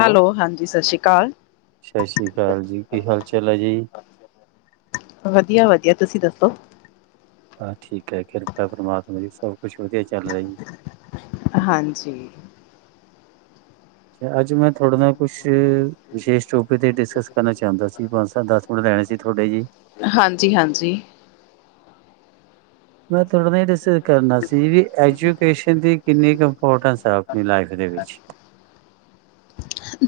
Hello ਹਾਂਜੀ ੀ ਸਤਿ ਸ਼੍ਰੀ ਅਕਾਲ ਸਤਿ ਸ੍ਰੀ ਅਕਾਲ ਜੀ ਕੀ ਹਾਲ ਚਾਲ ਹੈ ਜੀ ਵਧੀਆ ਵਧੀਆ ਤੁਸੀਂ ਦੱਸੋ ਆਹ ਠੀਕ ਹੈ ਕਿਰਪਾ ਪਰਮਾਤਮਾ ਜੀ ਸਭ ਕੁਛ ਵਧੀਆ ਚੱਲ ਰਿਹਾ ਜੀ ਹਾਂਜੀ ਅ ਅੱਜ ਮੈਂ ਤੁਹਾਡੇ ਨਾਲ ਕੁਛ ਵਿਸ਼ੇਸ਼ ਟੋਪਿਕ ਤੇ ਡਿਸਕਸ ਕਰਨਾ ਚਾਹੁੰਦਾ ਸੀ ਪੰਜ ਸ ਦਸ ਮਿੰਟ ਲੈਣੇ ਸੀ ਤੁਹਾਡੇ ਜੀ ਹਾਂਜੀ ਹਾਂਜੀ ਮੈਂ ਥੋੜ੍ਹਾ ਜ ਡਿਸਸ ਕਰਨਾ ਸੀ ਵੀ ਐਜੂਕੇਸ਼ਨ ਦੀ ਕਿੰਨੀ ਕੁ ਇੰਪੋਰਟੈਂਸ ਹੈ ਆਪਣੀ ਲਾਈਫ ਦੇ ਵਿੱਚ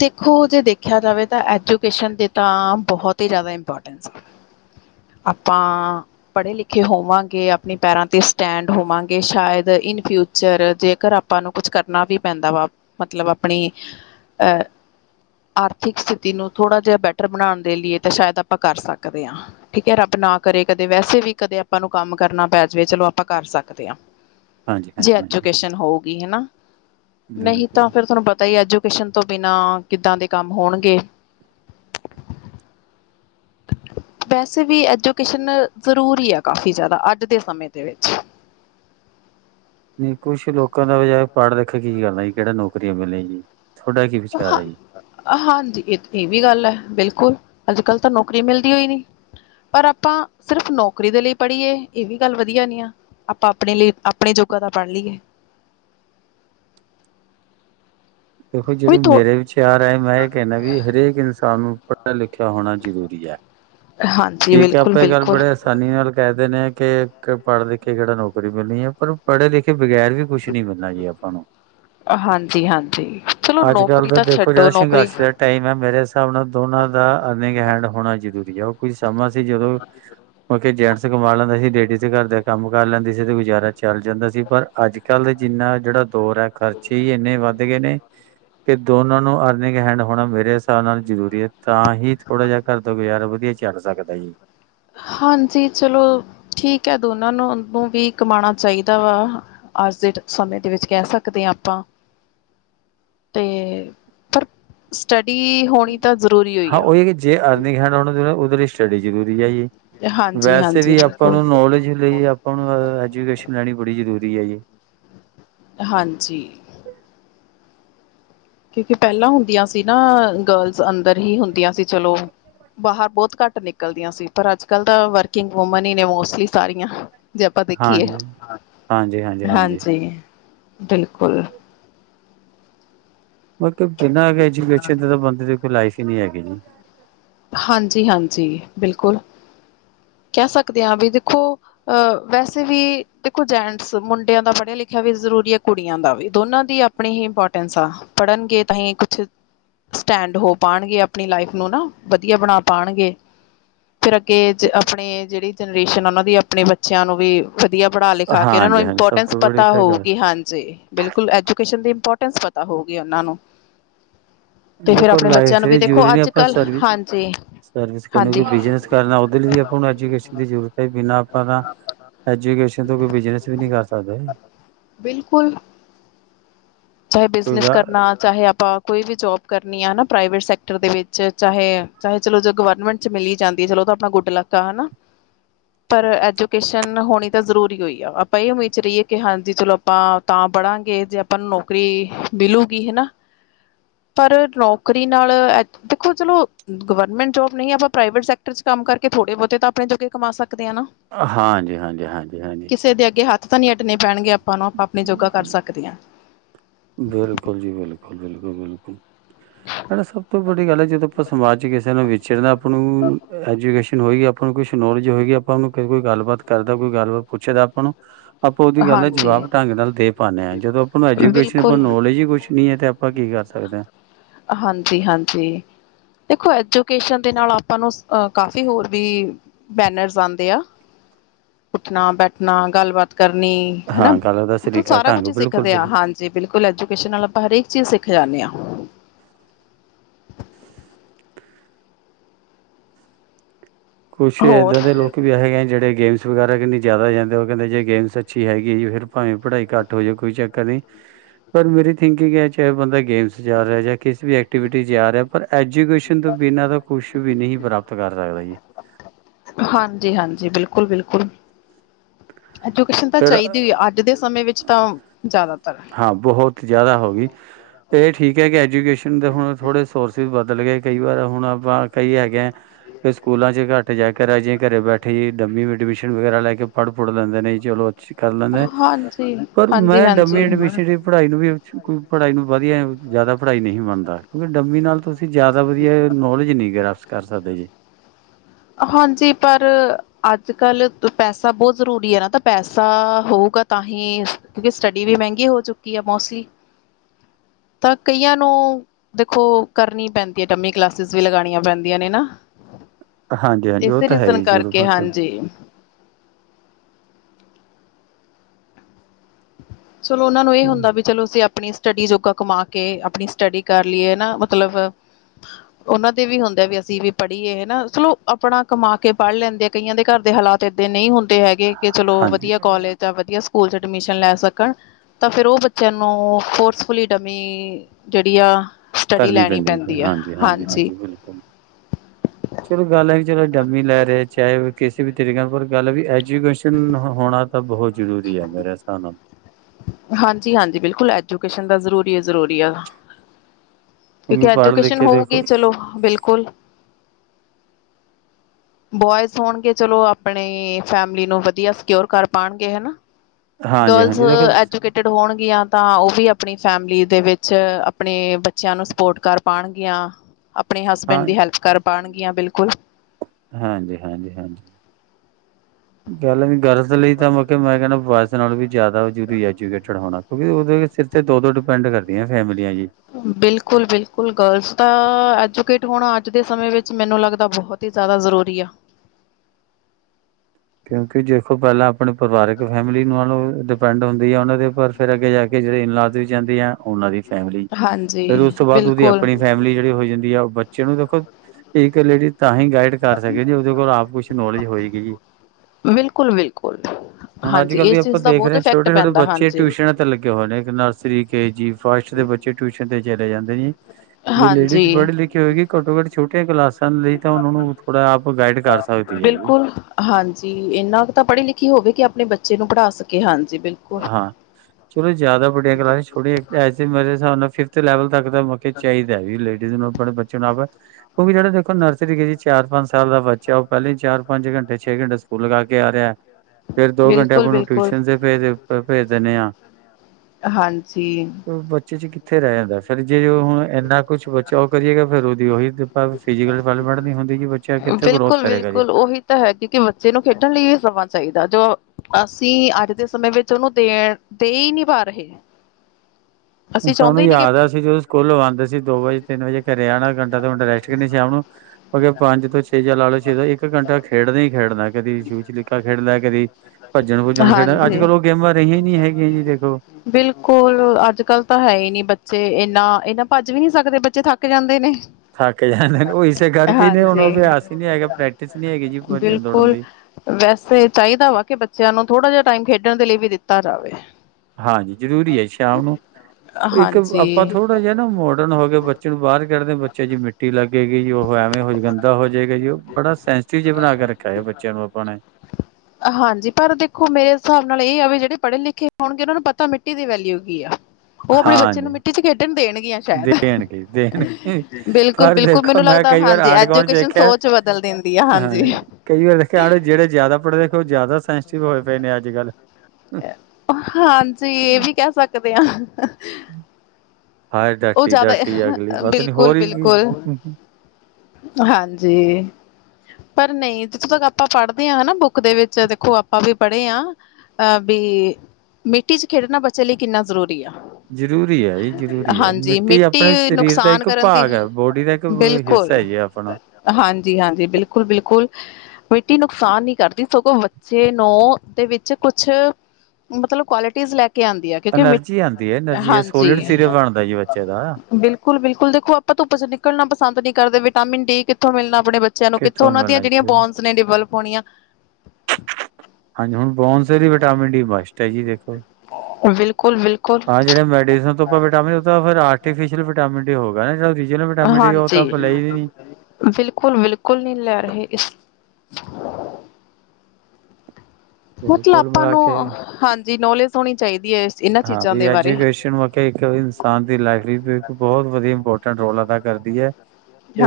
ਦੇਖੋ ਜੇ ਦੇਖਿਆ ਜਾਵੇ ਤਾਂ ਐਜੂਕੇਸ਼ਨ ਦੇ ਤਾਂ ਬਹੁਤ ਹੀ ਜ਼ਿਆਦਾ ਇੰਪੋਰਟੈਂਸ ਆ ਆਪਾਂ ਪੜ੍ਹੇ ਲਿਖੇ ਹੋਵਾਂਗੇ ਆਪਣੇ ਪੈਰਾਂ 'ਤੇ ਸਟੈਂਡ ਹੋਵਾਂਗੇ ਸ਼ਾਇਦ ਇਨ ਫਿਊਚਰ ਜੇਕਰ ਆਪਾਂ ਨੂੰ ਕੁਛ ਕਰਨਾ ਵੀ ਪੈਂਦਾ ਵਾ ਮਤਲਬ ਆਪਣੀ ਅ ਆਰਥਿਕ ਸਥਿਤੀ ਨੂੰ ਥੋੜ੍ਹਾ ਜਿਹਾ ਬੈਟਰ ਬਣਾਉਣ ਦੇ ਲਈਏ ਤਾਂ ਸ਼ਾਇਦ ਆਪਾਂ ਕਰ ਸਕਦੇ ਹਾਂ ਠੀਕ ਹੈ ਰੱਬ ਨਾ ਕਰੇ ਕਦੇ ਵੈਸੇ ਵੀ ਕਦੇ ਆਪਾਂ ਨੂੰ ਕੰਮ ਕਰਨਾ ਪੈ ਜਾਵੇ ਚਲੋ ਆਪਾਂ ਕਰ ਸਕਦੇ ਹਾਂ ਹਾਂਜੀ ਜੇ ਹਾਂਜੀ ਹਾਂਜੀ ਐਜੂਕੇਸ਼ਨ ਹੋਊਗੀ ਹਨਾ ਨਹੀਂ ਬਿਲਕੁਲ ਤਾਂ ਫਿਰ ਤੁਹਾਨੂੰ ਪਤਾ ਹੀ ਐਜੂ ਪਸ਼ਨ ਤੋਂ ਬਿਨਾਂ ਕਿੱਦਾਂ ਦੇ ਕੰਮ ਹੋਣਗੇ ਵੈਸੇ ਵੀ ਐਜੂਕੇਸ਼ਨ ਜ਼ਰੂਰੀ ਹੈ ਕਾਫ਼ੀ ਜ਼ਿਆਦਾ ਅੱਜ ਦੇ ਸਮੇਂ ਦੇ ਵਿੱਚ ਸਹੀ ਗੱਲ ਗੱਲ ਆ ਜੀ ਕਿਹੜਾ ਨੌਕਰੀਆਂ ਮਿਲੇ ਜੀ ਤੁਹਾਡਾ ਕੀ ਵਿਚਾਰ ਹ ਹੈ ਜੀ ਹਾਂਜੀ ਇਹ ਇਹ ਵੀ ਗੱਲ ਹੈ ਬਿਲਕੁਲ ਸਕਲ ਅੱਜ ਕੱਲ੍ਹ ਤਾਂ ਨੌਕਰੀ ਮਿਲਦੀ ਹੋਈ ਨਹੀਂ ਪਰ ਆਪਾਂ ਸਿਰਫ਼ ਨੌਕਰੀ ਦੇ ਲਈ ਪੜ੍ਹੀਏ ਇਹ ਵੀ ਗੱਲ ਵਧੀਆ ਨ ਆ ਆਪਾਂ ਆਪਣੇ ਲਈ ਆਪਣੇ ਯੋਗਾਾਂ ਦਾ ਪੜ੍ਹ ਲਈਏ ਦੇਖੋ ਜਿਹੜੀ ਵੀ ਥੋ ਮੇਰੇ ਵਿਚਾਰ ਹੈਏ ਮੈਂ ਇਹ ਕਹਿੰਦਾ ਵੀ ਹਰੇਕ ਇਨਸਾਨ ਨੂੰ ਪੜ੍ਹਿਆ ਲਿਖਿਆ ਹੋਣਾ ਜ਼ਰੂਰੀ ਹੈ ਹਾਂਜੀ ਠੀਕ ਹੈ ਬਿਲਕੁਲ ਆਪਾਂ ਇਹ ਗੱਲ ਬਿਲਕੁਲ ਬੜੇ ਆਸਾਨੀ ਨਾਲ ਕਹਿ ਦਿੰਦੇ ਹਾਂ ਕਿ ਪੜ੍ਹ ਦੇ ਕਿਹੜਾ ਨੌਕਰੀ ਮਣੀ ਹੈ ਪਰ ਪੜੇ ਲਿਖੇ ਬਗੈਰ ਵੀ ਕੁਛ ਨੀ ਮਿਲਣਾ ਜੀ ਆਪਾਂ ਨੂੰ ਹਾਂਜੀ ਹਾਂਜੀ ਚਲੋ ਅੱਜ ਕੱਲ ਨੌਕਰੀ ਦਾ ਤਾਂ ਦੇਖੋ ਛੱਡੋ ਜਿਹੜਾ ਨੌਕਰੀ ਸੰਘਰਸ਼ ਦਾ ਟਾਈਮ ਹੈ ਮੇਰੇ ਹਿਸਾਬ ਨਾਲ ਦੋਨਾਂ ਦਾ ਅਰਨਿੰਗ ਹੈਂਡ ਹੋਣਾ ਜਰੂਰੀ ਹੈ ਕੁਝ ਸਮਝ ਜਦੋਂ ਉੱਥੇ ਜੈਂਟਸ ਕਮਾ ਲੈਂਦਾ ਸੀ ਡੇਡੀ ਤੇ ਘਰ ਦਾ ਕੰਮ ਕਰ ਲੈਂਦੀ ਸੀ ਤੇ ਗੁਜ਼ਾਰਾ ਚੱਲ ਜਾਂਦਾ ਸੀ ਪਰ ਅੱਜ ਕੱਲ ਦੇ ਜਿੰਨਾ ਜਿਹੜਾ ਦੌਰ ਹੈ ਖਰਚੇ ਹੀ ਇੰਨੇ ਵੱਧ ਗਏ ਨੇ ਕਿ ਦੋਨਾਂ ਨੂੰ ਅਰਨਿੰਗ ਹੈਂਡ ਹੋਣਾ ਮੇਰੇ ਨਾਲ ਜ਼ਰੂਰੀ ਹੈ ਤਾਂ ਹੀ ਥੋੜਾ ਜਿਹਾ ਘਰ ਤੋਂ ਗ ਯਾਰ ਵਧੀਆ ਸਕਦਾ ਜੀ ਹਾਂਜੀ ਚਲੋ ਠੀਕ ਹੈ ਦੋਨਾਂ ਨੂੰ ਵੀ ਕਮਾਉਣਾ ਚਾਹੀਦਾ ਵਾ ਅੱਜ ਦੇ ਸਮੇਂ ਦੇ ਵਿੱਚ ਕਹਿ ਸਕਦੇ ਹਾਂ ਆਪਾਂ ਤੇ ਪਰ ਸਟੱਡੀ ਹੋਣੀ ਤਾਂ ਜ਼ਰੂਰੀ ਹੋਈ ਹਾਂ ਆ। ਹੀ ਹੈ ਕਿ ਜੇ ਅਰਨਿੰਗ ਹੈਡ ਉਦੇ ਲਏ ਸਟੱਡੀ ਜ਼ਰੂਰੀ ਹੈ ਜੀ ਹਾਂਜੀ ਵੈਸੇ ਹਾਂਜੀ ਵੀ ਆਪਾਂ ਬਿਲਕੁਲ। ਨੂੰ ਨੌਲੇਜ ਲਈ ਆਪਾਂ ਨੂੰ ਐਜੂਕੇਸ਼ਨ ਲੈਣੀ ਬੜੀ ਜ਼ਰੂਰੀ ਹੈ ਜੀ [unintelligible] ਹਾਂਜੀ ਕਿਉਂਕਿ ਪਹਿਲਾਂ ਹੁੰਦੀਆਂ ਸੀ ਨਾ ਗਰਲਸ ਅੰਦਰ ਹੀ ਹੁੰਦੀਆਂ ਸੀ ਚਲੋ ਬਾਹਰ ਬਹੁਤ ਘੱਟ ਨਿਕਲਦੀਆਂ ਸੀ ਪਰ ਅੱਜ ਕੱਲ ਤਾਂ ਵਰਕਿੰਗ ਵੂਮਨ ਹੀ ਨੇ ਮੋਸਟਲੀ ਸਾਰੀਆਂ ਜੇ ਆਪਾਂ ਦੇਖੀਏ ਹਾਂਜੀ, ਹਾਂਜੀ ਬਿਲਕੁਲ ਮਤਲਬ ਬਿਨਾਂ ਐਜੂਕੇਸ਼ਨ ਦੇ ਤਾਂ ਬੰਦੇ ਦੀ ਕੋਈ ਲਾਈਫ ਨੀ ਹੈਗੀ ਜੀ ਹਾਂਜੀ ਹਾਂਜੀ ਬਿਲਕੁਲ ਕਹਿ ਸਕਦੇ ਹਾਂ ਵੀ ਦੇਖੋ ਅਹ ਵੈਸੇ ਵੀ ਦੇਖੋ ਜੈਂਟਸ ਮੁੰਡਿਆਂ ਦਾ ਪੜ੍ਹਿਆ ਲਿਖਿਆ ਵੀ ਜ਼ਰੂਰੀ ਹੈ ਕੁੜੀਆਂ ਦਾ ਵੀ ਦੋਨਾਂ ਦੀ ਆਪਣੀ ਹੀ ਇੰਪੋਰਟੈਂਸ ਆ ਪੜ੍ਹਨਗੇ ਤਾਂ ਹੀ ਕੁਛ ਸਟੈਂਡ ਹੋ ਪਾਉਣਗੇ ਆਪਣੀ ਲਾਈਫ ਨੂੰ ਨਾ ਵਧੀਆ ਬਣਾ ਪਾਉਣਗੇ ਫਿਰ ਅੱਗੇ ਆਪਣੇ ਜਿਹੜੀ ਜਨਰੇਸ਼ਨ ਉਹਨਾਂ ਦੀ ਆਪਣੇ ਬੱਚਿਆਂ ਨੂੰ ਵੀ ਵਧੀਆ ਪੜ੍ਹਾ ਲਿਖਾ ਕੇ ਇਹਨਾਂ ਨੂੰ ਹਾਂਜੀ, ਹਾਂਜੀ ਸਭ ਇੰਪੋਰਟੈਂਸ ਤੋਂ ਬੜੀ ਪਤਾ ਤਾਂ ਗੱਲ ਹੋਊਗੀ ਹਾਂਜੀ ਬਿਲਕੁਲ ਐਜੂਕੇਸ਼ਨ ਦੀ ਇੰਪੋਰਟੈਂਸ ਪਤਾ ਹੋਊਗੀ ਉਹਨਾਂ ਨੂੰ ਤੇ ਫਿਰ ਦੇਖੋ ਆਪਣੇ ਬੱਚਿਆਂ ਲਾਈਫ ਨੂੰ ਵੀ ਦੇ ਦੇਖੋ ਜ਼ਰੂਰੀ ਨਹੀਂ ਅੱਜ ਆਪਾਂ ਕੱਲ੍ਹ ਸਰਵਿਸ ਹਾਂਜੀ ਸਰਵਿਸ ਹਾਂਜੀ ਕਰਨਾ ਬਿਜਨੈਸ ਕਰਨਾ ਉਦਾਂ ਲਏ ਵਿ ਅਪਾ ਨੂੰ ਐਜੂਕੇਸ਼ਨ ਦੀ ਜ਼ਰੂਰਤ ਹੈ ਬਿਨਾ ਆਪਾਂ ਐਜੂਕੇਸ਼ਨ ਤੋਂ ਕੋਈ ਬਿਜਨਸ ਵੀ ਨੀ ਕਰ ਸਕਦੇ ਬਿਲਕੁਲ ਚਾਹੇ ਕੋਈ ਬਿਜਨਸ ਕਰਨਾ ਚਾਹੇ ਆਪਾਂ ਕੋਈ ਵੀ ਜੋਬ ਕਰਨੀ ਆ ਹੈ ਨਾ ਪ੍ਰਾਈਵੇਟ ਸੈਕਟਰ ਦੇ ਵਿੱਚ ਚਾਹੇ ਚਾਹੇ ਚਲੋ ਜੋ ਗਵਰਮੈਂਟ 'ਚ ਮਿਲੀ ਜਾਂਦੀ ਹੈ ਚਲੋ ਤਾਂ ਆਪਣਾ ਗੁੱਡ ਲੱਕ ਆ ਹੈ ਨਾ ਪਰ ਐਜੂਕੇਸ਼ਨ ਹੋਣੀ ਤਾਂ ਜ਼ਰੂਰੀ ਹੋਈ ਆ ਆਪਾਂ ਇਹ ਉਮੀਦ 'ਚ ਰਹੀਏ ਕਿ ਹਾਂਜੀ ਚਲੋ ਆਪਾਂ ਤਾਂ ਪੜਾਂਗੇ ਜੇ ਆਪਾਂ ਨੂੰ ਨੌਕਰੀ ਮਿਲੂਗੀ ਹਨਾ ਪਰ ਨੌਕਰੀ ਨਾਲ ਦੇਖੋ ਚਲੋ ਗਵਰਮੈਂਟ ਜੋਬ ਨਹੀਂ ਆਪਾਂ ਪ੍ਰਾਈਵੇਟ ਸੈਕਟਰ ਚ ਕੰਮ ਕਰਕੇ ਥੋੜੇ ਬਹੁਤੇ ਤਾਂ ਆਪਣੇ ਜੋ ਕਮਾ ਸਕ ਹਾਂਜੀ ਹਾਂਜੀ ਹਾਂਜੀ ਹਾਂਜੀ [unintelligible] ਅਟਣੇ ਪੈਣ ਆਪਾਂ ਆਪਾਂ ਨੂੰ ਆਪਾਂ ਆਪਣੀ ਯੋਗਾ ਕਰ ਸਕਦੇ ਹਾਂ ਬਿਲਕੁਲ ਜੀ ਬਿਲਕੁਲ ਬਿਲਕੁਲ ਬਿਲਕੁਲ ਨਾਲੇ ਸਭ ਤੋਂ ਬੜੀ ਗੱਲ ਹੈ ਜਦੋਂ ਸਮਾਜ ਚ ਕਿਸੇ ਨੂੰ ਵਿਛਰਨਾ ਪਾਓ ਐਜੂਕੇਸ਼ਨ ਹੋਏਗੀ ਆਪਾਂ ਨੂੰ ਕੁਛ ਨੌਲੇਜ ਹੋਏਗੀ ਆਪਾਂ ਉਹਨ ਕੋਈ ਗੱਲਬਾਤ ਕਰਦਾ ਕੋਈ ਗੱਲਬਾਤ ਪੁੱਛੇ ਦਾ ਆਪਾਂ ਨੂੰ ਆਪਾਂ ਉਹਦੀ ਗੱਲ ਹਾਂਜੀ। ਜਵਾਬ ਢੰਗ ਨਾਲ ਦੇ ਪਾਉਂਦੇ ਹਾਂ ਜਦੋਂ ਆਪਾਂ ਨੂੰ ਐਜੂਕੇਸ਼ਨ ਆਪਾਂ ਬਿਲਕੁਲ। ਨੌਲੇਜ ਹੀ ਕੁਛ ਨੀ ਹੈ ਤੇ ਆਪਾਂ ਕੀ ਕਰ ਸਕਦੇ ਹਾਂ ਹਾਂਜੀ-ਹਾਂਜੀ, ਦੇਖੋ ਐਜੂਕੇਸ਼ਨ ਦੇ ਨਾਲ ਆਪਾਂ ਨੂੰ ਕਾਫ਼ੀ ਹੋਰ ਵੀ ਮਨਰਜ਼ ਆਉਂਦੇ ਆ ਉੱਠਣਾ ਬੈਠਣਾ ਗੱਲਬਾਤ ਕਰਨੀ ਹਨਾ ਹਾਂ, ਗੱਲ ਦਾ ਮਲਬ ਸਲੀਕਾ ਸਾਰਾ ਢੰਗ ਕੁਝ ਬਿਲਕੁਲ, ਸਿੱਖਦੇ ਆ ਬਿਲਕੁਲ। ਹਾਂਜੀ ਬਿਲਕੁਲ ਐਜੂਕੇਸ਼ਨ ਨਾਲ ਆਪਾਂ ਹਰੇਕ ਚੀਜ਼ ਸਿੱਖ ਹਾਂ [unintelligible] ਕੁਛ ਹੋਰ, ਇੱਦਾਂ ਦੇ ਲੋਕ ਵੀ ਹੈਗੇ ਹੈ ਜਿਹੜੇ ਗੇਮਸ ਵਗੈਰਾ ਕਿੰ ਜ਼ਿਆਦਾ ਜਾਂਦੇ ਉਹ ਕਹਿੰਦੇ ਜੇ ਗੇਮਸ ਅੱਛੀ ਹੈਗੀ ਜੀ ਫਿਰ ਭਾਵੇਂ ਪੜ੍ਹਾਈ ਘੱਟ ਹੋ ਜਾਵੇ ਕੋਈ ਚੱਕਰ ਨਹੀਂ ਪਰ ਮੇਰੀ ਥਿੰਕਿੰਗ ਇਹ ਚਾਹੇ ਬੰਦਾ ਗੇਮਸ ਜਾ ਰਿਹਾ ਜਾਂ ਕਿਸੇ ਵੀ ਐਕਟੀਵਿਟੀ ਜਾ ਰਿਹਾ ਪਰ ਐਜੂਕੇਸ਼ਨ ਤੋਂ ਬਿਨਾਂ ਤਾਂ ਕੁਛ ਵੀ ਨਹੀਂ ਪ੍ਰਾਪਤ ਕਰ ਸਕਦਾ ਜੀ। ਹਾਂਜੀ-ਹਾਂਜੀ ਬਿਲਕੁਲ-ਬਿਲਕੁਲ, ਐਜੂਕੇਸ਼ਨ ਤਾਂ ਫਿਰ ਚਾਹੀਦੀ ਈ ਐ ਅੱਜ ਦੇ ਸਮੇਂ ਵਿੱਚ ਤਾਂ ਜ਼ਿਆਦਾਤਰ। ਹਾਂ ਬਹੁਤ ਜ਼ਿਆਦਾ ਹੋ ਗਈ ਇਹ ਠੀਕ ਹੈ ਕਿ ਐਜੂਕੇਸ਼ਨ ਦੇ ਹੁਣ ਥੋੜ੍ਹੇ ਸੋਰਸਿਸ ਬਦਲ ਗਏ ਕਈ ਵਾਰ ਹੁਣ ਆਪਾਂ ਕਈ ਹੈਗੇ ਹਾਂ। ਫ ਸਕੂਲਾਂ ਚ ਘੱਟ ਅਤੇ ਜਾ ਕੇਰ ਅਜੇ ਘਰੇ ਬੈਠੇ ਜੀ ਡੰਮੀ ਐਡਮਿਸ਼ਨ ਵਗੈਰਾ ਲੈ ਕੇ ਪੜ੍ਹ ਪੁੜ ਲੈਂਦੇ ਨੇ ਜ ਚਲੋ ਅ ਕਰ ਲੈਂਦੇ, ਹਾਂਜੀ, ਪਰ ਹਾਂਜੀ, ਮੈਂ ਡਮੀ ਹਾਂਜੀ। ਐਡਮਿਸ਼ਨ ਦੀ ਪੜ੍ਹਾਈ ਨੂੰ ਵੀ ਕੋਈ ਪੜ੍ਹਾਈ ਨੂੰ ਵਧੀਆ ਜ਼ਿਆਦਾ ਪੜ੍ਹਾਈ ਨਹੀਂ ਮੰਨਦਾ ਕਿਉਂਕਿ ਡੰਮੀ ਨਾਲ ਤੁਸੀਂ ਜ਼ਿਆਦਾ ਵਧੀਆ ਨੌਲੇਜ ਨਹੀਂ ਕਰਾ ਸਕਦੇ। ਕਰ ਸਕਦੇ ਜੀ। ਹਾਂਜੀ ਪਰ ਅੱਜ ਕੱਲ ਪੈਸਾ ਬਹੁਤ ਜ਼ਰੂਰੀ ਹੈ ਨਾ ਤਾਂ ਪੈਸਾ ਹੋਊਗਾ ਤਾਂ ਹੀ ਕਿਉਂਕਿ ਸਟੱਡੀ ਵੀ ਮਹਿੰਗੀ ਹੋ ਚੁੱਕੀ ਆ ਮੋਸਟਲੀ ਤਾਂ ਕਈਆਂ ਨੂੰ ਦੇਖੋ ਕਰਨੀ ਪੈਂਦੀ ਹੈ ਡਮੀ ਕਲਾਸਿਸ ਵੀ ਲਗਾਣੀਆਂ ਪੈਂਦੀਆਂ ਨੇ ਨਾ, ਹਾਂਜੀ ਹਾਂਜੀ ਉਹ ਇਸੇ ਤਾਂ ਹੈ ਰੀਜ਼ਨ ਹੀ ਚਲੋ ਕਰਕੇ ਮੈਂ ਹਾਂਜੀ [unintelligible] ਚਲੋ ਉਹਨਾਂ ਨੂੰ ਇਹ ਤੁਹਾਨੂੰ ਹੁੰਦਾ ਵੀ ਚਲੋ ਅਸੀਂ ਆਪਣੀ ਸਟੱਡੀ ਜੋਗਾ ਕਮਾ ਕੇ ਆਪਣੀ ਸਟੱਡੀ ਕਰ ਲਈਏ ਮਤਲਬ ਉਹਨਾਂ ਦੇ ਵੀ ਹੁੰਦੇ ਵੀ ਅਸੀਂ ਵੀ ਪੜ੍ਹੀਏ ਹਨਾ ਚਲੋ ਆਪਣਾ ਕਮਾ ਕੇ ਪੜ੍ਹ ਲੈਂਦੇ ਆ ਕਈਆਂ ਦੇ ਘਰ ਦੇ ਹਾਲਾਤ ਏਦ ਨਹੀਂ ਹੁੰਦੇ। ਹੈਗੇ ਕਿ ਚਲੋ ਹਾਂਜੀ ਵਧੀਆ ਕਾਲਜ ਆ ਵਧੀਆ ਸਕੂਲ ਐਡਮਿਸ਼ਨ, ਲੈ ਸਕਣ ਤਾਂ ਫਿਰ ਉਹ ਬੱਚਿਆਂ ਨੂੰ ਫੋਰਸਫੁਲੀ ਡਮੀ ਜਿਹੜੀ ਆ। ਸਟੱਡੀ ਕਰਨੀ ਲੈਣੀ ਪੈਂਦੀ ਆ ਹਾਂਜੀ ਹਾਂਜੀ-ਹਾਂਜੀ-ਹਾਂਜੀ, ਬਿਲਕੁਲ ਚਲੋ ਗੱਲ ਹੈ ਕਿ ਚਲੋ ਡਮੀ ਲੈ ਰਹੇ ਚਾਹੇ ਕਿਸੇ ਤਰਾ ਫਿਰ ਗੱਲ ਵੀ ਐਜੂਕੇਸ਼ਨ ਹੋਣਾ ਤਾਂ ਬਹੁਤ ਜ਼ਰੂਰੀ ਹੈ ਮੇਰੇ ਹਿਸਾਬ ਨਾਲ ਹਾਂਜੀ-ਹਾਂਜੀ, ਬਿਲਕੁਲ ਐਜੂਕੇਸ਼ਨ ਦਾ ਜ਼ਰੂਰੀ ਹੈ ਜ਼ਰੂਰੀ ਹੈ। ਕਿਉਂਕਿ ਪੜ੍ਹ ਲਿਖ ਐਜੂਕੇਸ਼ਨ ਕੇ ਦੇਖੋ ਹੋਊਗੀ ਚਲੋ ਬਿਲਕੁਲ ਬੋਇਜ਼ ਹੋਣਗੇ ਚਲੋ ਆਪਣੀ ਫੈਮਲੀ ਨੂੰ ਵਧੀਆ ਸਕਿਓਰ ਕਰ ਪਾਣਗੇ ਹਨਾ। ਹਾਂਜੀ ਗਰਲਸ ਹਾਂਜੀ ਦੇਖੋ ਐਜੂਕੇਟਿਡ ਹੋਣਗੀਆਂ। ਤਾਂ ਉਹ ਵੀ ਆਪਣੀ ਫੈਮਿਲੀ ਦੇ ਵਿੱਚ ਆਪਣੇ ਬੱਚਿਆਂ ਨੂੰ ਸਪੋਰਟ ਕਰ ਪਾਣਗੀਆਂ। ਆਪਣੇ ਹਾਂ ਹਸਬੈਂਡ ਦੀ ਹੈਲਪ ਕਰ ਪਾਣਗੀਆਂ ਬਿਲਕੁਲ। ਹਾਂਜੀ-ਹਾਂਜੀ, ਹਾਂਜੀ। ਗਰਲਸ ਵੀ ਗਰਲਸ ਲਈ ਤਾਂ ਮੈਂ ਕਿਹਾ ਮੈਂ ਕਹਿਨਾ ਬੋਇਸ ਨਾਲ ਵੀ ਜ਼ਿਆਦਾ [unintelligible] ਜਿਵੇਂ ਚੜਾਉਣਾ ਪਵੇ ਉਹਦੇ ਸਿਰ ਤੇ ਦੋ ਦੋ ਡਿਪੈਂਡ ਕਰਦੀ ਹੈ ਫੈਮਿਲੀ ਬਿਲਕੁਲ-ਬਿਲਕੁਲ ਗਰਲਸ ਤਾਂ ਐਜੂਕੇਟ ਹੋਣਾ ਅੱਜ ਦੇ ਸਮੇਂ ਵਿੱਚ ਮੈਨੂੰ ਲੱਗਦਾ ਬਹੁਤ ਹੀ ਜ਼ਿਆਦਾ ਜ਼ਰੂਰੀ ਆ। ਕਿਉਂਕਿ ਦੇਖੋ ਪਹਿਲਾਂ ਆਪਣੇ ਪਰਿਵਾਰਕ ਫੈਮਿਲੀ ਨਾਲੋਂ ਡਿਪੈਂਡ ਹੁੰਦੀਆਂ ਨੇ। ਪਰ ਫਿਰ ਅੱਗੇ ਜਾ ਕੇ ਜਿਹੜੇ ਇਨਲਾਦ ਵੀ ਜਾਂਦੀਆ ਉਹਨਾਂ ਦੀ ਫੈਮਿਲੀ ਹਾਂਜੀ ਫੇਰ ਉਸ ਤੋਂ ਬਾਅਦ ਉਹਦੀ ਬਿਲਕੁਲ ਆਪਣੀ ਫੈਮਿਲੀ ਜਿਹੜੀ ਹੋਈ ਜਾਂਦੀ ਆ ਦੇ ਉਹ ਬ [unintelligible] ਵਿੱਚ ਦੇਖੋ ਕੀ ਇਕ ਲੇਡ ਤਾਂ ਹੀ ਗਾਈਡ ਕਰ ਸਕੇ ਜੀ ਉਹਦੇ ਕੋਲ ਆਪ ਜੀ ਕੁਛ ਨੌਲੇਜ ਹੋਏਗੀ ਜੀ। ਨੂੰ ਬਿਲਕੁਲ ਬਿਲਕੁਲ ਹੁਣ ਅੱਜ ਹਾਂਜੀ ਕੱਲ੍ਹ ਦੀ ਇਸ ਆਪਾਂ ਚੀਜ਼ ਦਾ ਦੇਖ ਰਹੇ ਬਹੁਤ ਹਾਂ ਇਫੈਕਟ ਛੋਟੇ-ਛੋਟੇ ਪੈਂਦਾ ਬੱਚੇ ਹਾਂਜੀ ਟਿਊਸ਼ਨਾਂ ਤੇ ਲੱਗੇ ਹੋਏ ਨੇ ਨਰਸਿ ਕੇ ਜੀ ਫਸਟ ਦੇ ਬੱਚੇ ਟਿਊਸ਼ਨ ਤੇ ਚਲੇ ਜਾਂਦੇ ਨੇ। ਜੇ ਲੇਡੀਜ਼ ਹਾਂਜੀ ਪੜ੍ਹੀ ਲਿਖੀ ਹੋਏਗੀ ਘੱਟੋ-ਘੱਟ ਛੋਟੀਆਂ ਕਲਾਸਾਂ ਲਈ ਤਾਂ ਉਹਨਾਂ ਨੂੰ ਥੋੜ੍ਹਾ ਆਪ ਗਾਈਡ ਕਰ ਸਕਦੀ ਆ ਜੀ। ਜੀ ਇੰਨਾ ਕੁ ਤਾਂ ਪੜ੍ਹੀ ਲਿਖੀ ਹੋਵੇ ਕਿ ਆਪਣੇ ਬੱਚੇ ਨੂੰ ਪੜ੍ਹਾ ਸਕੇ ਹਾਂ ਹਾਂ ਚਲੋ ਜਿਆਦਾ ਵੱਡੀਆਂ ਕਲਾਸ ਛੋੜੀਆਂ ਐਸੇ ਮੇਰੇ ਹਿਸਾਬ ਨਾਲ ਫਿ ਲੈਵਲ ਤੱਕ ਤਾਂ ਮੈਂ ਕਿਹਾ ਚਾਹੀਦਾ ਵੀ ਲੇ ਡੀ ਨੂੰ ਆਪਣੇ ਬੱਚੇ ਨੂੰ ਆਪ ਉਹ ਵੀ ਜਿਹੜਾ ਦੇਖੋ ਨਰਸਰੀ ਗਏ ਸੀ ਚਾਰ ਪੰਜ ਸ ਸਾਲ ਦਾ ਬੱਚਾ ਉਹ ਪਹਿਲਾਂ ਹੀ ਚਾਰ ਪੰਜ ਘੰਟੇ ਛੇ ਘੰਟੇ ਸਕੂਲ ਲਗਾ ਕੇ ਆ ਰਿਹਾ। ਫੇਰ ਦੋ ਘੰਟੇ ਬਿਲਕੁਲ ਆਪਾਂ ਨੂੰ ਬਿਲਕੁਲ ਟਿਊਸ਼ਨ ਤੇ ਭੇਜ ਫੇਰ ਭੇਜ ਦੇਣੇ ਹਾਂ। ਹਾਂਜੀ। ਉੱਥੇ ਰਹਿ ਜਾਂਦਾ ਫਿਰ ਜੇ ਜੋ ਹੁਣ ਇੰਨਾ ਕੁਛ ਬੱਚਾ ਉਹ ਕਰੀਏ ਫਿਰ ਉ ਉਹੀ ਫਿਜ਼ਕਲ ਡਿਵੈਲਪਮੈਂਟ ਨਹੀਂ ਹੁੰਦੀ ਕਿ ਬੱਚਾ ਕਿੱਥੇ ਗਰੋਥ ਕਰੇਗਾ ਜੀ ਬਿਲਕੁਲ-ਬਿਲਕੁਲ ਉਹੀ ਤਾਂ ਹੈਗੀ ਕਿ ਬੱਚੇ ਨੂੰ ਖੇਡਣ ਲਈ ਵੀ ਸੰਬ ਚਾਹੀਦਾ ਜੋ ਅਸੀਂ ਅੱਜ ਦੇ ਸਮੇਂ ਵਿੱਚ ਉਹਨੂੰ ਦੇਣ ਦੇ ਹੀ ਨਹੀਂ ਪਾ ਰਹੇ। ਅਸੀਂ ਸਾਨੂੰ ਚਾਹੁੰਦੇ ਹੀ ਨਹੀਂ ਯਾਦ ਆ ਅਸੀਂ ਕਿ ਜਦੋਂ ਸਕੂਲ ਆਂਦੇ ਸੀ ਦੋ ਵਜੇ ਤਿੰਨ ਵਜੇ ਘਰੇ ਆਣਾ ਮੁੰਡਾ ਰੈਸਟ ਕਰਨੀ ਸ਼ਾਮ ਨੂੰ ਪੰਜ ਤੋਂ ਛੇ ਜਾਂ ਲਾ ਲਓ ਛੇ ਤੋਂ ਇੱਕ ਘੰਟਾ ਖੇਡਦਾ ਹੀ ਖੇਡਦਾ ਕਦੀ ਸ਼ੂ ਛੜੀਕਾ ਖੇਡ ਲਿਆ ਕਦੀ ਭੱਜਣ ਭੁੱਜਣ ਖੇਡਣ ਅੱਜ ਹਾਂਜੀ। ਕੱਲ ਉਹ ਗੇਮਾਂ ਰਹੀਆਂ ਨੀ ਹੈਗੀਆਂ ਜੀ ਦੇਖੋ ਬਿਲਕੁਲ ਅੱਜ ਕੱਲ੍ਹ ਤਾਂ ਹੈ ਹੀ ਨੀ ਬੱਚੇ ਇੰਨਾ ਇਨ੍ਹਾਂ ਭੱਜ ਵੀ ਨਹੀਂ ਸਕਦੇ ਬੱਚੇ ਥੱਕ ਜਾਂਦੇ ਨੇ ਥੱਕ ਜਾਂਦੇ ਨੇ ਉਹ ਇਸੇ ਕਰਕੇ ਨੇ ਹੁਣ ਹਾਂਜੀ। ਅਭਿਆਸ ਹੀ ਨਹੀਂ ਹੈਗਾ ਪ੍ਰੈਕਟਿਸ ਨੀ ਹੈਗੀ ਜੀ ਭੱਜਣ ਦੌੜਨ ਬਿਲਕੁਲ ਦੀ ਵੈਸੇ ਚਾਹੀਦਾ ਵਾ ਕਿ ਬੱਚਿਆਂ ਨੂੰ ਥੋੜਾ ਜਿਹਾ ਟਾਈਮ ਖੇਡਣ ਦੇ ਲਈ ਵੀ ਦਿੱਤਾ ਜਾਵੇ। ਹਾਂਜੀ ਜ਼ਰੂਰੀ ਹੈ ਸ਼ਾਮ ਨੂੰ ਇੱਕ ਆਪਾਂ ਹਾਂਜੀ। ਥੋੜਾ ਜਿਹਾ ਨਾ ਮੋਡਰਨ ਹੋ ਕੇ ਬੱਚੇ ਨੂੰ ਬਾਹਰ ਕਢਦੇ ਬੱਚੇ ਜੇ ਮਿੱਟੀ ਲੱਗੇਗੀ। ਉਹ ਐਵੇਂ ਹੋ ਗੰਦਾ ਹੋ ਜਾਏਗਾ ਜੀ ਉਹ ਬੜਾ ਸੈਂਸਟਿਵ ਜਿਹਾ ਬਣਾ ਕੇ ਰੱਖਿਆ ਬੱਚਿਆਂ ਨੂੰ ਆਪਾਂ ਨੇ ਹਾਂਜੀ ਪਰ ਦੇਖੋ ਮੇਰੇ ਹਿਸਾਬ ਨਾਲ ਇਹ ਆ ਵੀ ਜਿਹੜੇ ਪੜ੍ਹੇ ਲਿਖੇ ਹੋਣਗੇ ਉਹ ਨੂੰ ਪਤਾ ਮਿੱਟੀ ਦੀ ਵੈਲਿਊ ਕੀ ਆ। ਉਹ ਆਪਣੇ ਬੱਚੇ ਨੂੰ ਹਾਂਜੀ ਮਿੱਟੀ ਚ ਖੇਡਣ ਦੇਣਗੇ। ਦੇਣਗੇ ਦੇਣਗੇ ਬਿਲਕੁਲ ਪਰ ਬਿਲਕੁਲ ਦੇਖੋ ਮੈਨੂੰ ਮੈਂ ਲੱਗਦਾ ਕਈ ਵਾਰ ਹਾਂਜੀ ਆਰਡ ਗੁਆਂਢ ਚ ਐਜੂਕੇਸ਼ਨ ਦੇਖਿਆ ਸੋਚ ਬਦਲ ਦਿੰਦੀ ਆ ਹਾਂ ਹਾਂਜੀ। ਕਈ ਵਾਰ ਦੇਖਿਆ ਜਿਹੜੇ ਜ਼ਿਆਦਾ ਪੜ੍ਹੇ ਲਿਖੇ ਉਹ ਜ਼ਿਆਦਾ ਸੈਂਸਟਿਵ ਹੋਏ ਪਏ ਨੇ ਅੱਜ ਕੱਲ੍ਹ ਹਾਂਜੀ ਇਹ ਵੀ ਕਹਿ ਸਕਦੇ ਹਾਂ। ਹਾਏ ਉਹ ਡਾਟੀ ਜ਼ਿਆਦਾ ਡਾਟੀ ਅਗਲੀ ਪਤਾ ਨੀ ਬਿਲਕੁਲ ਹੋਰ ਹੀ ਬਿਲਕੁਲ ਹਾਂਜੀ। ਪਰ ਨਹੀਂ ਜਿੱਥੋਂ ਤੱਕ ਆਪਾਂ ਪੜ੍ਹਦੇ ਹਾਂ ਹਨਾ ਬੁੱਕ ਦੇ ਵਿੱਚ ਦੇਖੋ ਆਪਾਂ ਵੀ ਪੜ੍ਹੇ ਹਾਂ ਅਹ ਵੀ ਮਿੱਟੀ ਚ ਖੇਡਣਾ ਬੱਚੇ ਲਈ ਕਿੰਨਾ ਜ਼ਰੂਰੀ। ਆ ਜ਼ਰੂਰੀ ਹੈ ਜੀ ਜ਼ਰੂਰੀ ਹੈ। ਹਾਂਜੀ ਆਪਣੇ ਮਿੱਟੀ ਸਰੀਰ ਦਾ ਨੁਕਸਾਨ ਇੱਕ ਕਰਨ ਦੀ ਭਾਗ ਹੈ ਬੋਡੀ ਦਾ ਇੱਕ ਹਿੱਸਾ ਬਿਲਕੁਲ ਹੈ ਜੀ ਆਪਣਾ ਹਾਂਜੀ ਹਾਂਜੀ ਬਿਲਕੁਲ ਬਿਲਕੁਲ। ਮਿੱਟੀ ਨੁਕਸਾਨ ਨੀ ਕਰਦੀ ਸਗੋਂ ਬੱਚੇ ਨੂੰ ਦੇ ਵਿੱਚ ਕੁਛ ਮਤਲਬ ਕੁਆਲਿਟੀਜ਼ ਲੈ ਕੇ ਆਉਂਦੀ ਆ ਕਿਉਂਕਿ ਮਿ ਐਨਰਜੀ ਆਦੀ ਹੈ ਐਨਰਜੀ ਹੈ ਹਾਂਜੀ ਸੋਲਿਡ ਸਿਰਪ ਬਣਦਾ ਜੀ ਬੱਚੇ ਦਾ ਬਿਲਕੁਲ ਬਿਲਕੁਲ ਦੇਖੋ ਆਪਾਂ ਧੁੱਪ ਚ ਨਿਕਲਣਾ ਪਸੰਦ ਨਹੀਂ ਕਰਦੇ ਵਿਟਾਮਿਨ ਡੀ ਕਿੱਥੋਂ ਮਿਲਣਾ। ਆਪਣੇ ਬੱਚਿਆਂ ਨੂੰ ਕਿੱਥੋਂ ਉਹਨਾਂ ਦੀਆਂ ਮਿਲਣਾ ਜਿਹੜੀਆਂ ਜੀ ਬੋਨਜ ਨੇ ਡਵੈਲਪ ਪਾਉਣੀਆ। ਹਾਂਜੀ ਹੁਣ ਬੋਨ ਸਰੀ ਵਿਟਾਮਿਨ ਡੀ ਮਸਟ ਹੈ ਜੀ ਦੇਖੋ ਬਿਲਕੁਲ ਬਿਲਕੁਲ। ਆਰਟੀਫਿਸ਼ਅਲ ਵਿਟਾਮਨ ਡੀ ਹੋ ਗਿਆ। [unintelligible] ਹਾਂਜੀ ਬਿਲਕੁਲ ਬਿਲਕੁਲ ਨੀ ਲੈ ਰਹੇ। ਮਤਲਬ ਸ਼ੁਰਕਲ ਆਪਾਂ ਮਿਲਾ ਨੂੰ ਕੇ ਹਾਂਜੀ ਨੌਲੇਜ ਹੋਣੀ ਚਾਹੀਦੀ ਹੈ ਇਹਨਾਂ ਹਾਂ ਚੀਜ਼ਾਂ ਵੀ ਦੇ ਬਾਰੇ ਐਜੂਕੇਸ਼ਨ ਵ ਇੱਕ ਇਨਸਾਨ ਦੀ ਲਾਈਫ ਵੀ ਇੱਕ ਬਹੁਤ ਵਧੀਆ ਇੰਪੋਰਟੈਂਟ ਰੋਲ ਅਦਾ ਕਰਦੀ ਹੈ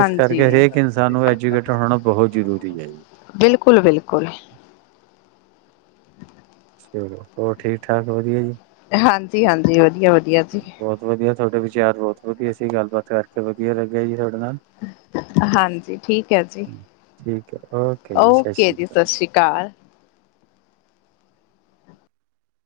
ਇਸ ਕਰਕੇ ਹਰੇਕ ਇਨਸਾਨ ਨੂੰ ਐਜੂਕੇਟਡ ਹੋਣਾ ਬਹੁਤ ਜ਼ਰੂਰੀ ਹੈ ਜੀ। ਬਿਲਕੁਲ ਬਿਲਕੁਲ [unintelligible] ਚਲੋ ਹੋਰ ਠੀਕ ਠਾਕ ਵਧੀਆ ਜੀ। ਹਾਂਜੀ ਹਾਂਜੀ ਵਧੀਆ ਵਧੀਆ ਜੀ। ਬਹੁਤ ਵਧੀਆ ਤੁਹਾਡੇ ਬਹੁਤ ਵਧੀਆ ਸੀ ਗੱਲਬਾਤ ਕਰਕੇ ਵਧੀਆ ਲੱਗਿਆ ਜੀ ਤੁਹਾਡਾ ਹਾਂਜੀ ਠੀਕ ਹੈ ਜੀ ਠੀਕ ਹੈ ਜੀ ਸਤਿ ਓਕੇ ਸ਼੍ਰੀ ਅਕਾਲ। ਜੀ ਸਤਿ ਸ੍ਰੀ ਅਕਾਲ।